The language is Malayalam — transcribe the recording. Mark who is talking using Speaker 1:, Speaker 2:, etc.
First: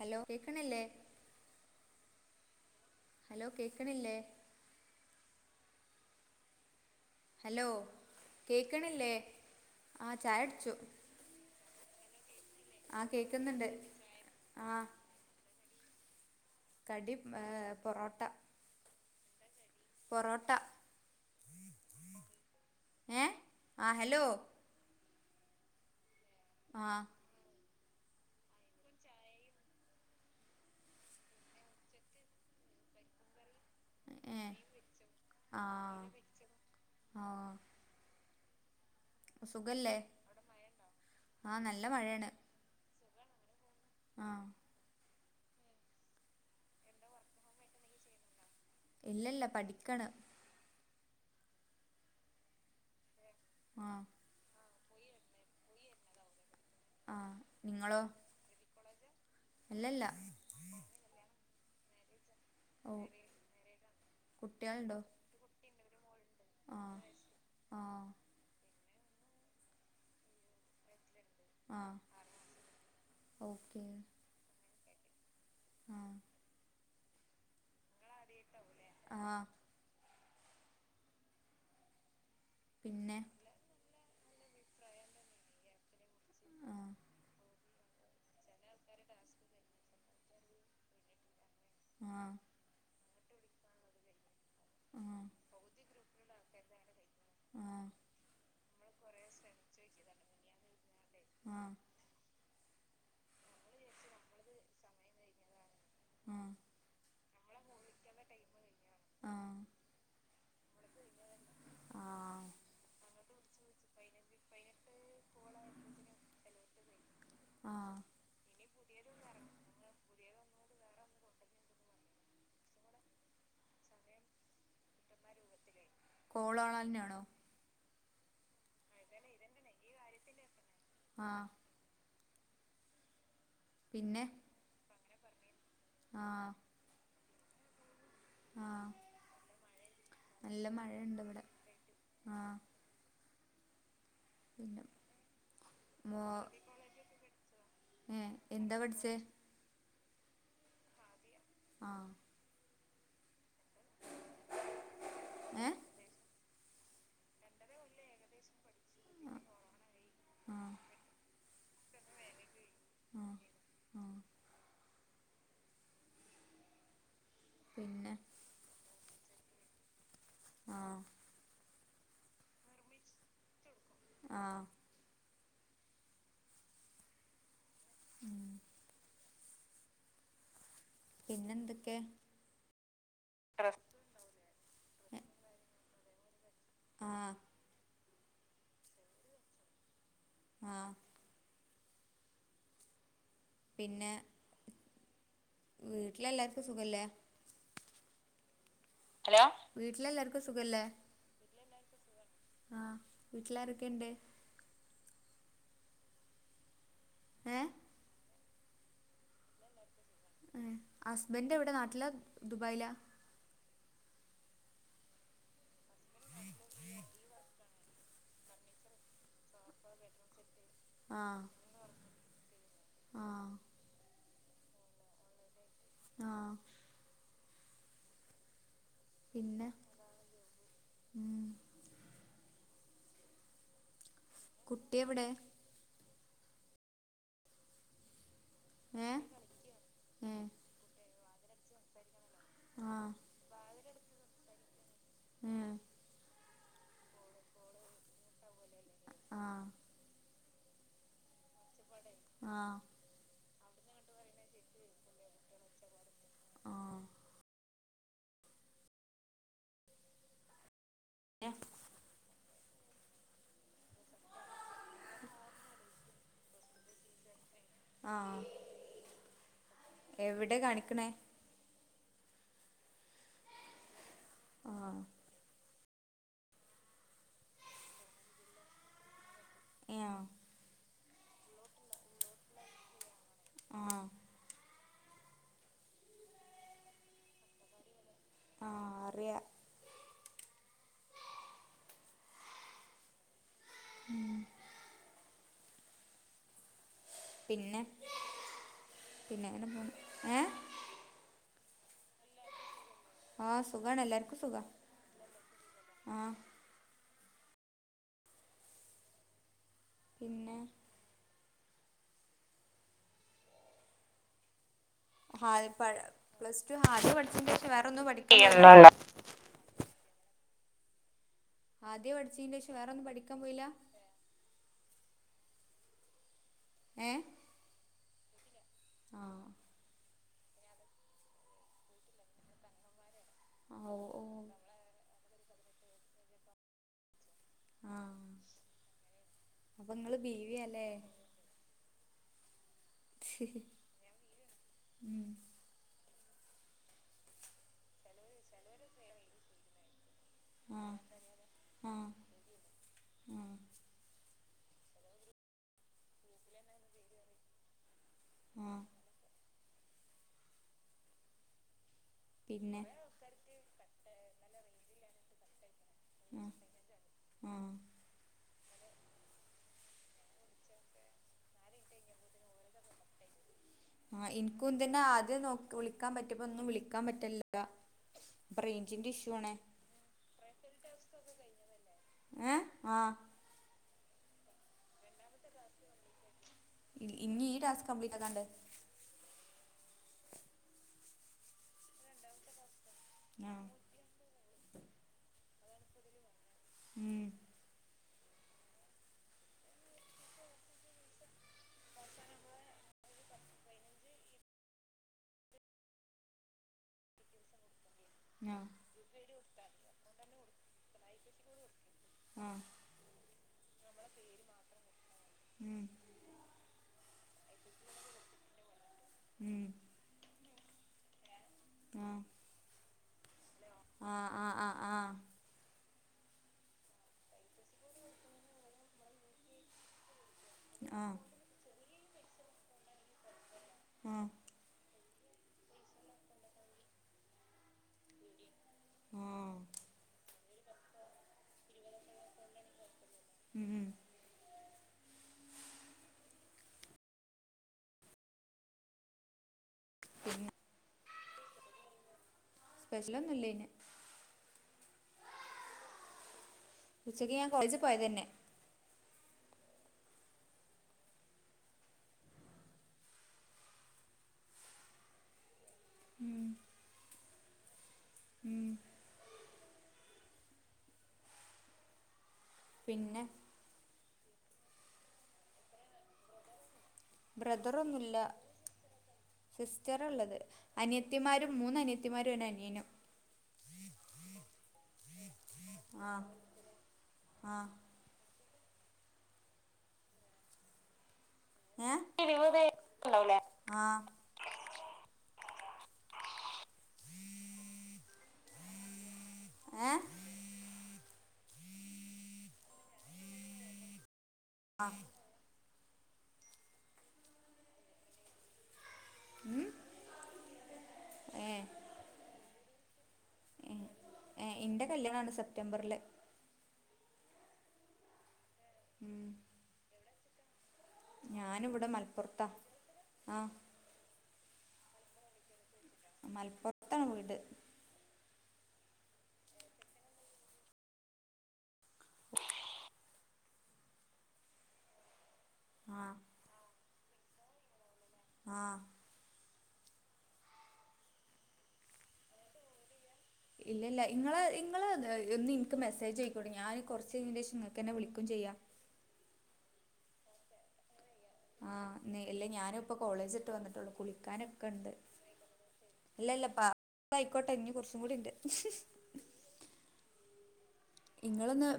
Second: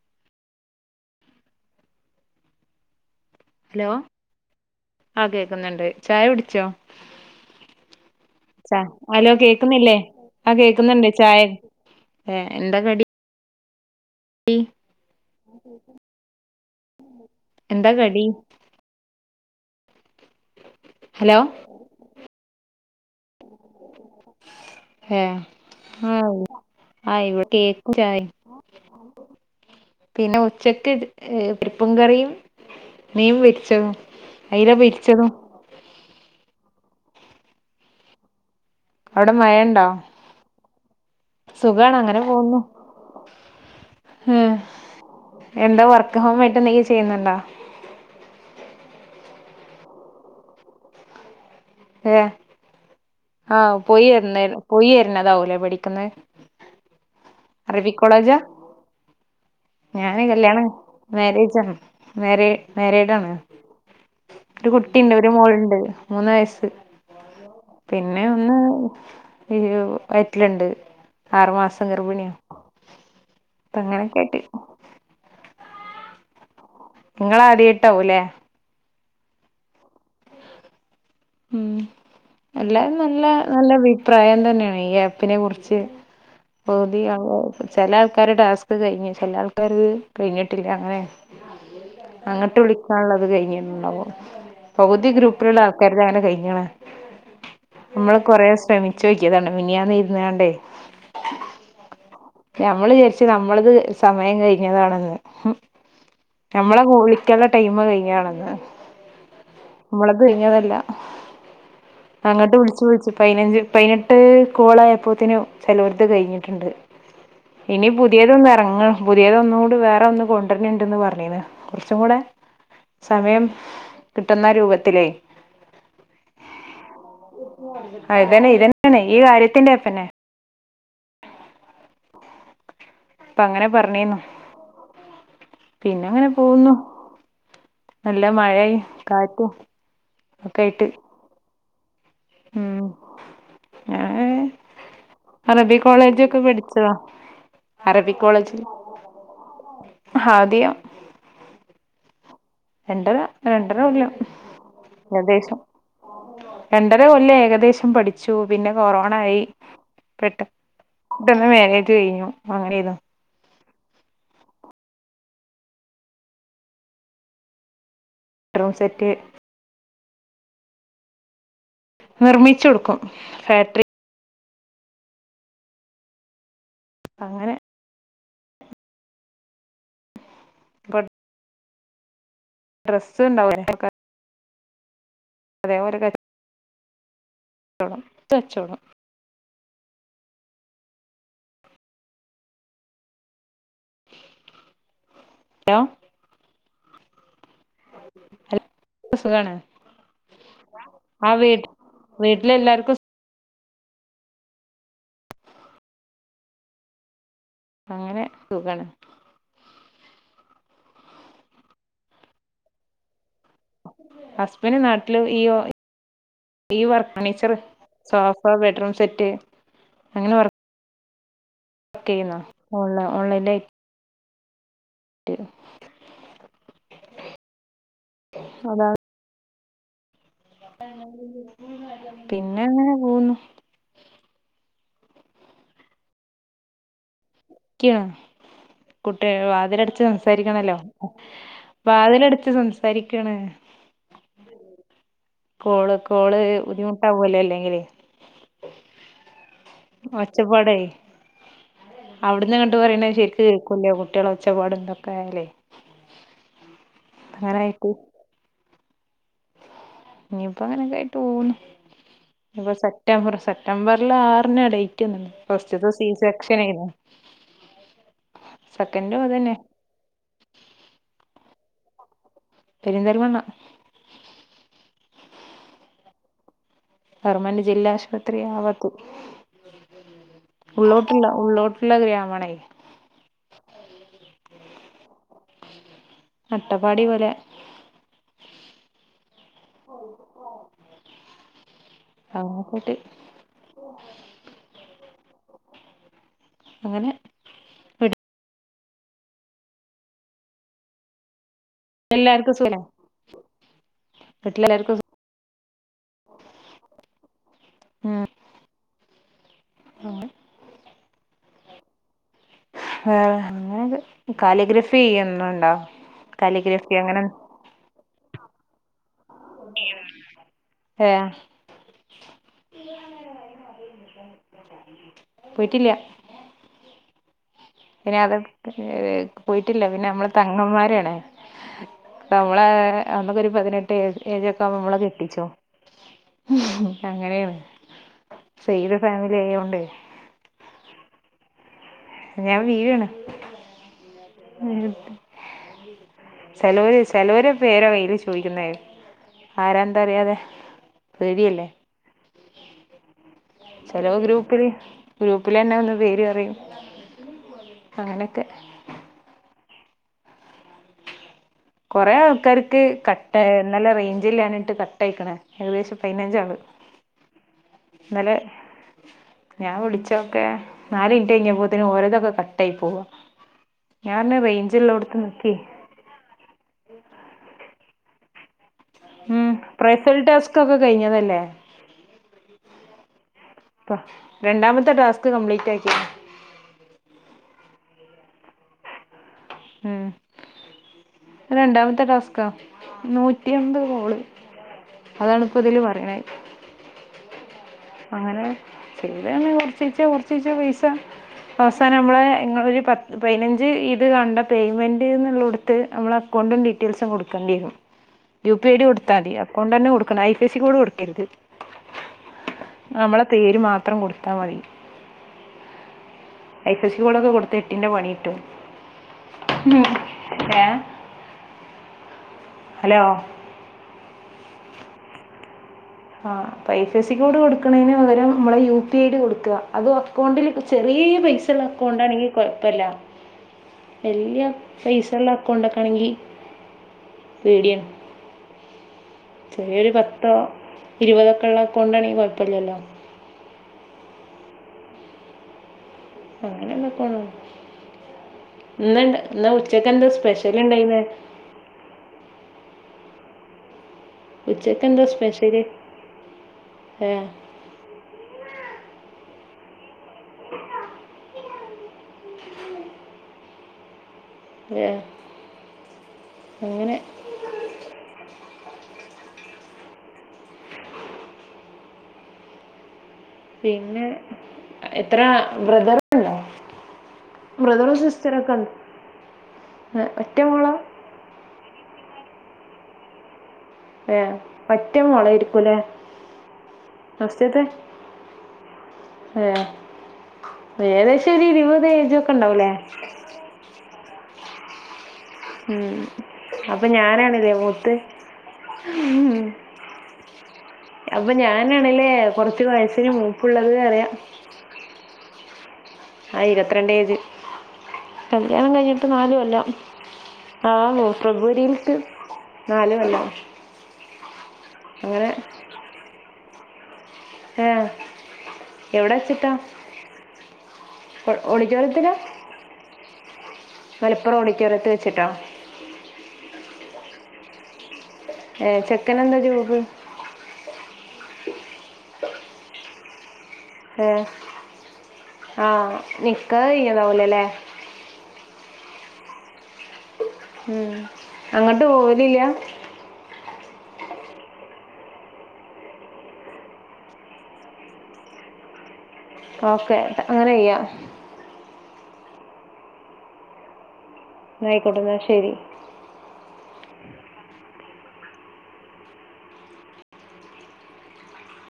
Speaker 1: ഹലോ കേക്ണില്ലേ ഹലോ കേക്ണില്ലേ
Speaker 2: ആഹ് കേക്കുന്നുണ്ട് ചായ കുടിച്ചോ
Speaker 1: ഹലോ
Speaker 2: ച്ച
Speaker 1: കേക്കണില്ലേ
Speaker 2: ഹലോ കേക്കുന്നില്ലേ
Speaker 1: ആ ചായ
Speaker 2: ആഹ്
Speaker 1: അടിച്ചു
Speaker 2: കേക്കുന്നുണ്ട് ചായക് എഹ് എന്ത
Speaker 1: കേക്ക്ന്നുണ്ട്
Speaker 2: ടി
Speaker 1: കടി പൊറോട്ട
Speaker 2: കടി
Speaker 1: പൊറോട്ട
Speaker 2: ഹലോ
Speaker 1: ഏഹ് അഹ് ഹലോ
Speaker 2: ഏഹ് ഹാലൊ
Speaker 1: ആഹ്
Speaker 2: ആഹ് ഇവിടെ കേക്കും ചായേം പിന്നെ ഉച്ചക്ക് പരിപ്പും കറിയും മീൻ പൊരിച്ചതും അയില പൊരിച്ചതും
Speaker 1: ആഹ് ആഹ്
Speaker 2: അവിടെ മഴ ഉണ്ടോ
Speaker 1: സുഖല്ലേ ആ നല്ല
Speaker 2: സുഖാണ് അങ്ങനെ
Speaker 1: മഴയാണ്
Speaker 2: പോകുന്നു
Speaker 1: ആ
Speaker 2: ഹ് എന്താ വർക്ക് ഹോം ആയിട്ട് എന്തേം ചെയ്യുന്നുണ്ടോ
Speaker 1: ഇല്ല ഇല്ല പഠിക്കാണ്
Speaker 2: ഹ്എ ആഹ്
Speaker 1: ആ
Speaker 2: പോയിര്ന്നേല് പോയിരുന്നതാവൂല്ലേ പഠിക്കുന്നേ
Speaker 1: ആഹ്
Speaker 2: അറബി കോളേജാ
Speaker 1: ഇല്ലല്ല
Speaker 2: ഞാന് കല്യാണം മാരേജ് ആണ് മാരേ
Speaker 1: ഓ
Speaker 2: മാരേഡ് ആണ് ഒരു
Speaker 1: കുട്ടികളുണ്ടോ
Speaker 2: കുട്ടിണ്ട് ഒരു മോളുണ്ട് മൂന്ന് വയസ്
Speaker 1: ആ ആ
Speaker 2: പിന്നെ ഒന്ന് ഹിയ്യോ പ്പയറ്റിലുണ്ട് ആറു മാസം
Speaker 1: ആ
Speaker 2: ഗർഭിണിയാണ്
Speaker 1: ഓക്കെ
Speaker 2: അപ്പങ്ങനെക്കെയിട്ട്
Speaker 1: ആഹ്
Speaker 2: നിങ്ങള് ആദ്യായിട്ടാവൂല്ലേ
Speaker 1: ആഹ്
Speaker 2: ഉം എല്ലാരും
Speaker 1: പിന്നെ
Speaker 2: നല്ല നല്ല അഭിപ്രായം തന്നേണ് ഈ ആപ്പിനെ കുറിച്ച്
Speaker 1: ആ
Speaker 2: പകുതി ആള് വ് ചെല ആൾക്കാര്ടെ ടാസ്ക് കെയിഞ്ഞ് ചെല ആൾക്കാര്ടെത് കെയിഞ്ഞിട്ടില്ല അങ്ങനേണ്
Speaker 1: ആ
Speaker 2: അങ്ങട്ട് വിളിക്കാനുള്ളത് കെഴിഞ്ഞിട്ടുണ്ടാവും
Speaker 1: ആ
Speaker 2: പകുതി ഗ്രൂപ്പിലുള്ള ആള് ക്കാര്ത് അങ്ങനെ കൈഞ്ഞ്ണ്
Speaker 1: ആ
Speaker 2: മ്മള് കൊറേ ശ്രമിച്ചു നോക്കിയതാണ് മിനിഞ്ഞാന്ന് ഇരുന്നാണ്ടേ
Speaker 1: ആഹ്
Speaker 2: ഞമ്മള് വിചാരിച്ചും നമ്മളത് സമയം കഴിഞ്ഞതാണെന്ന് ഉം
Speaker 1: ആ
Speaker 2: നമ്മളെ വിളിക്കാനുള്ള ടൈമ് കഴിഞ്ഞതാണെന്ന്
Speaker 1: ആ
Speaker 2: നമ്മളത് കഴിഞ്ഞ ല്ല
Speaker 1: ആഹ്
Speaker 2: അങ്ങട്ട് വിളിച്ചു വിളിച്ചു പയ്നഞ്ച് പയ്നെട്ട് കോളായപ്പോത്തേനും ചെലോര്ത് കഴിഞ്ഞിട്ടുണ്ട്
Speaker 1: ആ
Speaker 2: ഇനി പുതിയതൊന്ന് എറങ്ങ് പുതിയത് ഒന്ന് കൂടി വേറെ ഒന്ന് കൊണ്ടര്ണ് ണ്ട്ന്ന് പർഞ്ഞീണ് കുറച്ചും കൂടെ സമയം കിട്ടുന്ന രൂപത്തിലേ
Speaker 1: കോളോളെന്നെണോ ! ! ! ! ! ! ! ! ! ! ആഹ്
Speaker 2: പ്പൊ അങ്ങനെ പറഞ്ഞീന്നു
Speaker 1: പിന്നെ
Speaker 2: പിന്നെ
Speaker 1: ആ
Speaker 2: അങ്ങനെ പോഉന്നു നല്ല
Speaker 1: ആ
Speaker 2: മഴയും കാറ്റും ഒക്കെയിട്ട്
Speaker 1: ണ്ട് വിടെ ആഹ
Speaker 2: ഉം ഞാന്
Speaker 1: പിന്നെ
Speaker 2: അറബി
Speaker 1: മോ
Speaker 2: കോളേജൊക്കെ പഠിച്ചതാ അറബി
Speaker 1: ഏ എന്താ പഠിച്ചേ
Speaker 2: ഹദിയ
Speaker 1: ആഹ്
Speaker 2: രണ്ടര രണ്ടരല്ല കൊല്ലം ഏകദേശം
Speaker 1: ഏ
Speaker 2: രണ്ടര കൊല്ലം ഏകദേശം പഠിച്ചു പിന്നെ കൊറോണ ആയി പെട്ട
Speaker 1: ആ
Speaker 2: പെട്ടെന്ന് മാര്യേജ് കഴിഞ്ഞു അങ്ങനെ ചെയ്‌ത
Speaker 1: ആ ആ പിന്നെ
Speaker 2: ഗ്രൂ സെറ്റ്
Speaker 1: ആഹ്
Speaker 2: നിർമ്മിച്ചു കൊടുക്കും ഫാക്ടറി
Speaker 1: ആഹ്
Speaker 2: അങ്ങനെ
Speaker 1: മ്മ്
Speaker 2: [unintelligible]
Speaker 1: പിന്നെന്തൊക്കെ
Speaker 2: ഡ്രസ്സ് ഉണ്ടാവും അതെ ഒരു ക
Speaker 1: ആഹ്
Speaker 2: വെണം തച്ചോണം
Speaker 1: ആഹ് പിന്നെ വീട്ടില എല്ലാവർക്കും സുഖല്ലേ
Speaker 2: ഹലോ
Speaker 1: ഹലോ
Speaker 2: സുഖാണ്
Speaker 1: വീട്ടിൽ എല്ലാവർക്കും സുഖല്ലേ
Speaker 2: ആ വീട്ടി വീട്ടിൽ എല്ലാവർക്കും
Speaker 1: വീട്ടിലാരൊക്കെയുണ്ട് ഏഹ്
Speaker 2: അങ്ങനെ സുഖാണ്
Speaker 1: ഏഹ് ഹസ്ബന്റ് എവിടെ നാട്ടിലാ ദുബായിലാ
Speaker 2: ഹസ്ബൻറ് നാട്ടില് ഈ ഈ work furniture sofa bedroom set അങ്ങനെ വ
Speaker 1: ആഹ്
Speaker 2: ചെയ്യ ഓ ഓൺലൈൻ
Speaker 1: ആഹ്
Speaker 2: [unintelligible]
Speaker 1: ആഹ്
Speaker 2: അതാണ്
Speaker 1: പിന്നെ ഉം
Speaker 2: പിന്നെ അങ്ങനെ പോവുന്നു
Speaker 1: കുട്ടി എവിടെ ഏ
Speaker 2: കുട്ട വാതിലടച്ച്
Speaker 1: ഏ
Speaker 2: സംസാരിക്കണല്ലോ വാതില
Speaker 1: ആഹ്
Speaker 2: സംസാരിക്കാണ്
Speaker 1: ഏ
Speaker 2: കോള് കോള് ബുദ്ധിമുട്ടാവല്ലോ അല്ലെങ്കില്
Speaker 1: ആഹ്
Speaker 2: ഒച്ചപ്പാടായി അവിടന്ന് അങ്ങട്ട്
Speaker 1: ആഹ്
Speaker 2: പറയണത് ശരി കേൾക്കില്ല കുട്ടികളെ ഒച്ചപ്പാടൊക്കെ ആയാലേ
Speaker 1: ആഹ്
Speaker 2: അങ്ങനായപ്പോ ഇയിപ്പ അങ്ങനെയൊക്കെ ആയിട്ട്
Speaker 1: ഏ
Speaker 2: പോന്നുന്നു ഇപ്പൊ സെപ്റ്റ സെപ്റ്റംബറിൽ ആറിന ഡേറ്റ് ഒന്ന ഫസ്റ്റ്ത്തെ ദിവസം ഇൻജെക്ഷൻ ആയിനും
Speaker 1: ആഹ്
Speaker 2: അതന്നെ
Speaker 1: എവിടെ കാണിക്കണേ
Speaker 2: പെരിന്തൽമണ്ണ
Speaker 1: ആഹ്
Speaker 2: ഗവർമെന്റ് ജില്ലാ ആശുപത്രി ആവാത്ത
Speaker 1: ഏ ആഹ്
Speaker 2: ഉള്ളോട്ടുള്ള ഉള്ളോട്ടുള്ള ഗ്രാമണേ
Speaker 1: ആഹ്
Speaker 2: അട്ടപ്പാടി പോലെ
Speaker 1: ആഹ് അറിയാ
Speaker 2: [inaudible] അതുടെ കൂട്ടി
Speaker 1: ഉം
Speaker 2: അങ്ങനെ
Speaker 1: പിന്നെ പിന്നെങ്ങനെ പോന്നു ഏഹ്
Speaker 2: എല്ലാർക്കും സുഖല്ലേ
Speaker 1: ആഹ് സുഖാണ് എല്ലർക്കും സുഖാ
Speaker 2: വീട്ടിലെല്ലാർക്കും
Speaker 1: ആഹ്
Speaker 2: ആഹ്
Speaker 1: പിന്നെ
Speaker 2: [unintelligible] കാലിഗ്രഫി
Speaker 1: ഹായ്
Speaker 2: ചെയ്യൂന്നുണ്ടോ
Speaker 1: പ പ്ലസ് ടു
Speaker 2: കാലിഗ്രഫി
Speaker 1: ഹാദ്യ
Speaker 2: അങ്ങനെ
Speaker 1: പഠിച്ചതിന്റെ ശേഷം വേറൊന്നും പഠിക്കാൻ പോയില്ല
Speaker 2: ഏഹ്
Speaker 1: ആദ്യ പഠിച്ചതിന് ശേഷം വേറെന്നും പഠിക്കാൻ പോയില്ലാ
Speaker 2: [inaudible] പോയിട്ടില്ല
Speaker 1: ഏഹ്
Speaker 2: പിന്നെ അത്
Speaker 1: ആഹ്
Speaker 2: പോയി ട്ടില്ല പിന്നെ നമ്മള് പെങ്ങന്മാരാണ് നമ്മള നമ്മക്ക് ഒരു പതിനെട്ട്
Speaker 1: ഓ
Speaker 2: ഏജ്
Speaker 1: ഓ
Speaker 2: ഏജ് ഒക്കെആകുമ്പോ നമ്മളെ കെട്ടിച്ചും അങ്ങനെയാണ് സയ്ദ് ഫാമിലി ആയോണ്ടെ
Speaker 1: നിങ്ങള് ബീവിയാ അല്ലേ
Speaker 2: ഞാൻ ബീവി ആണ്
Speaker 1: [inaudible]
Speaker 2: ഉം ചെലോര് ചെലോര് വേറെ വേയിൽ ചോദിക്കുന്നായി ആരാന്താ അറിയാതെ
Speaker 1: ആഹ്
Speaker 2: ബീവിഅല്ലേ
Speaker 1: ആഹ് ആഹ്
Speaker 2: ചെലോ ഗ്രൂപ്പില് ഗ്രൂപ്പിൽ തന്നെ വന്ന് പേര് പറയും അങ്ങനൊക്കെ
Speaker 1: ആഹ്
Speaker 2: കൊറെ ആൾക്കാർക്ക്
Speaker 1: പിന്നെ
Speaker 2: കട്ട് ഇന്നലെ റേഞ്ച്‌ല്ലാഞ്ഞിട്ട് കട്ട് അയ്ക്കണ് ഏകദേശം പതിനഞ്ച്
Speaker 1: ആഹ്
Speaker 2: ആള്
Speaker 1: ആഹ്
Speaker 2: ഇന്നലെ ഞാൻ വിളിച്ചൊക്കെ നാല് മിനിറ്റ് കഴിഞ്ഞപ്പോത്തേന് ഓരോതൊക്കെ കട്ട് ആയി പോവാ ഞാൻ
Speaker 1: ആഹ്
Speaker 2: പറഞ്ഞ്
Speaker 1: എനിക്ക് അതന്നെ
Speaker 2: റേഞ്ചിള്ളോടത്ത്
Speaker 1: ആദ്യം
Speaker 2: നിക്ക്
Speaker 1: നോക്ക് വിളിക്കാൻ പറ്റപ്പോ ഒന്നും വിളിക്കാൻ പറ്റില്ല അപ്പൊ റേഞ്ച്
Speaker 2: ഉം [unintelligible] ഒക്കെ കഴിഞ്ഞതല്ലേ
Speaker 1: ഏഹ് ആഹ്
Speaker 2: രണ്ടാമത്തെ ടാസ്ക് കംപ്ലീറ്റ് ആക്കി
Speaker 1: ഇനി ഈ ടാസ്ക് കംപ്ലീറ്റ് ആക്കാനുണ്ട്
Speaker 2: ഉം രണ്ടാമത്തെ ടാസ്കാ നൂറ്റി
Speaker 1: ആ
Speaker 2: എമ്പത് കോള് അതാണിപ്പോ ഇതില് പറയണ
Speaker 1: ഉം
Speaker 2: അങ്ങനെ ചെയ്തന്ന കൊറച്ചീച്ച കൊറച്ചീച്ച പൈസ അവസാനം നമ്മള് ഇങ്ങനെ ഒരു പത്ത് പതിനഞ്ച് ഇത് കണ്ട പേയ്മെൻ്റ് എന്നുള്ളടത്ത് നമ്മൾ അക്കൗണ്ടും ഡീറ്റെയിൽസും കൊടുക്കേണ്ടീനും യു
Speaker 1: ആ
Speaker 2: പി ഐ ഡി കൊടുത്താതി അക്കൗണ്ട് തന്നെ കൊടുക്കണം I P I C code കൊടുക്കരുത്
Speaker 1: ആഹ്
Speaker 2: അമ്മള പേര് മാത്രം കൊടുത്താ മതി
Speaker 1: ഉം
Speaker 2: ഐ ഫശി കോളൊക്കെ കൊടുത്ത എട്ടിന്റെ പണിട്ടും
Speaker 1: ഉം
Speaker 2: ഏഹ്
Speaker 1: ആഹ്
Speaker 2: ഹലോ
Speaker 1: ആഹ് ആഹ് ആഹ് ആഹ്
Speaker 2: ആഹ് ഫൈ ഫ എസ് സി കോഡ് കൊടുക്കുണെയ്ന് പകരം നമ്മളെ യു പി ഐഡി കൊടുക്ക അത് അക്കൗണ്ടിൽ
Speaker 1: ആ ആ
Speaker 2: ചെറിയ പൈസള്ളക്ക കൊണ്ടാണെങ്കി കുഴപല്ല
Speaker 1: ആ
Speaker 2: വല്യ പൈസ ഉള്ള അക്കൗണ്ടൊക്കെ ആണെങ്കി പേടിയാണ്
Speaker 1: ഉം
Speaker 2: ചെറിയൊരു പത്തോ ഇരുപതൊക്കെ ഉള്ള കൊണ്ടാണെങ്കിൽ കുഴപ്പല്ലല്ലോ
Speaker 1: ഉം ഉം
Speaker 2: അങ്ങനെണ്ടാക്കോണോ ഇന്ന ഇന്ന് ഉച്ചക്ക് എന്താ
Speaker 1: പിന്നെ
Speaker 2: സ്പെഷ്യൽ ഇണ്ടായിന്നേ
Speaker 1: സ്പെഷലൊന്നും ഇല്ലെന്‌
Speaker 2: ഉച്ചക്ക് എന്താ സ്പെഷ്യല്
Speaker 1: ഉച്ചക്ക് ഞാൻ കോളേജ് പോയ തന്നെ
Speaker 2: എഹ് അങ്ങനെ
Speaker 1: ഉം പിന്നെ
Speaker 2: പിന്നെ എത്ര ബ്രദറല്ലോ
Speaker 1: ബ്രദറൊന്നുല്ല
Speaker 2: ഏ,
Speaker 1: സിസ്റ്ററാള്ളത്
Speaker 2: ഒറ്റ മോളോ
Speaker 1: അനി ത്തിമാരും മൂന്നനിയത്തിമാരും ഒര് അനിയനും
Speaker 2: ഏഹ് ഒറ്റ മോളയിരിക്കൂല്ലേ
Speaker 1: ആ ആ
Speaker 2: ഫസ്റ്റ്ത്തെ ഏഹ് ഏകദേശം ഒരു ഇരുപത് ഏജോക്കെ ഉണ്ടാവൂലേ
Speaker 1: ആഹ്
Speaker 2: ഉം അപ്പൊ ഞാനാണല്ലേ മൂത്തേ ഉം
Speaker 1: ഏ
Speaker 2: അപ്പൊ ഞാനാണല്ലേ കുറച്ച് വയസ്സിന് മൂപ്പുള്ളത് പറയാ
Speaker 1: അഹ്
Speaker 2: ആഹ് ഇരുപത്തിരണ്ടേജ് കല്യാണം കഴിഞ് ഇപ്പൊ നാല് കൊല്ലം ആഹ്
Speaker 1: ഏ
Speaker 2: ഫെബ്രുവരിയിലേക്ക് നാല് കൊല്ലം
Speaker 1: എന്റെ
Speaker 2: അങ്ങനെ
Speaker 1: കല്ല്യാണണ് സെപ്റ്റംബറില്
Speaker 2: എഹ്
Speaker 1: ഉം
Speaker 2: എവിടെച്ചിട്ടാ
Speaker 1: ഞാനിവിടെ മലപ്പുറത്താ ആഹ്
Speaker 2: മലപ്പുറ ഓഡിറ്റോറിയത്ത് വെച്ചിട്ടോ
Speaker 1: മലപ്പുറത്താവീട്
Speaker 2: ഏഹ് ചെക്കനന്താ ജോബ്
Speaker 1: [unintelligible]
Speaker 2: ഏഹ് ആഹ് നിക്കാഹ് അയ്ഞതാഊലലേ
Speaker 1: ആഹ്
Speaker 2: ഉം അങ്ങട്ട് പോവലില്ല
Speaker 1: ഇല്ലല്ല ഇങ്ങളെ ഇങ്ങള് ഒന്ന് ഇൻക്ക് മെസ്സേജ് അയ്ക്കോണ്ടി ഞാന് കൊർചെയ്നിന്റെഷം ങ്ങക്ക്ന്നെ വിളിക്കും ചെയ്യാം
Speaker 2: ഓക്കെ അങ്ങനെയ്യാ
Speaker 1: ആഹ് ന്നേ ഇല്ലേ ഞാന്പ്പൊ കോളേജ്ട്ട് വന്നിട്ടുള്ളു കുളിക്കാനൊക്കെണ്ട്
Speaker 2: ആയിക്കോട്ടെ എന്നാ ശരി
Speaker 1: ഇല്ല ഇല്ല പ പ്പയിക്കോട്ടെ ഇനി കുറച്ചും കൂടി ഇണ്ട് ഇങ്ങളൊന്ന്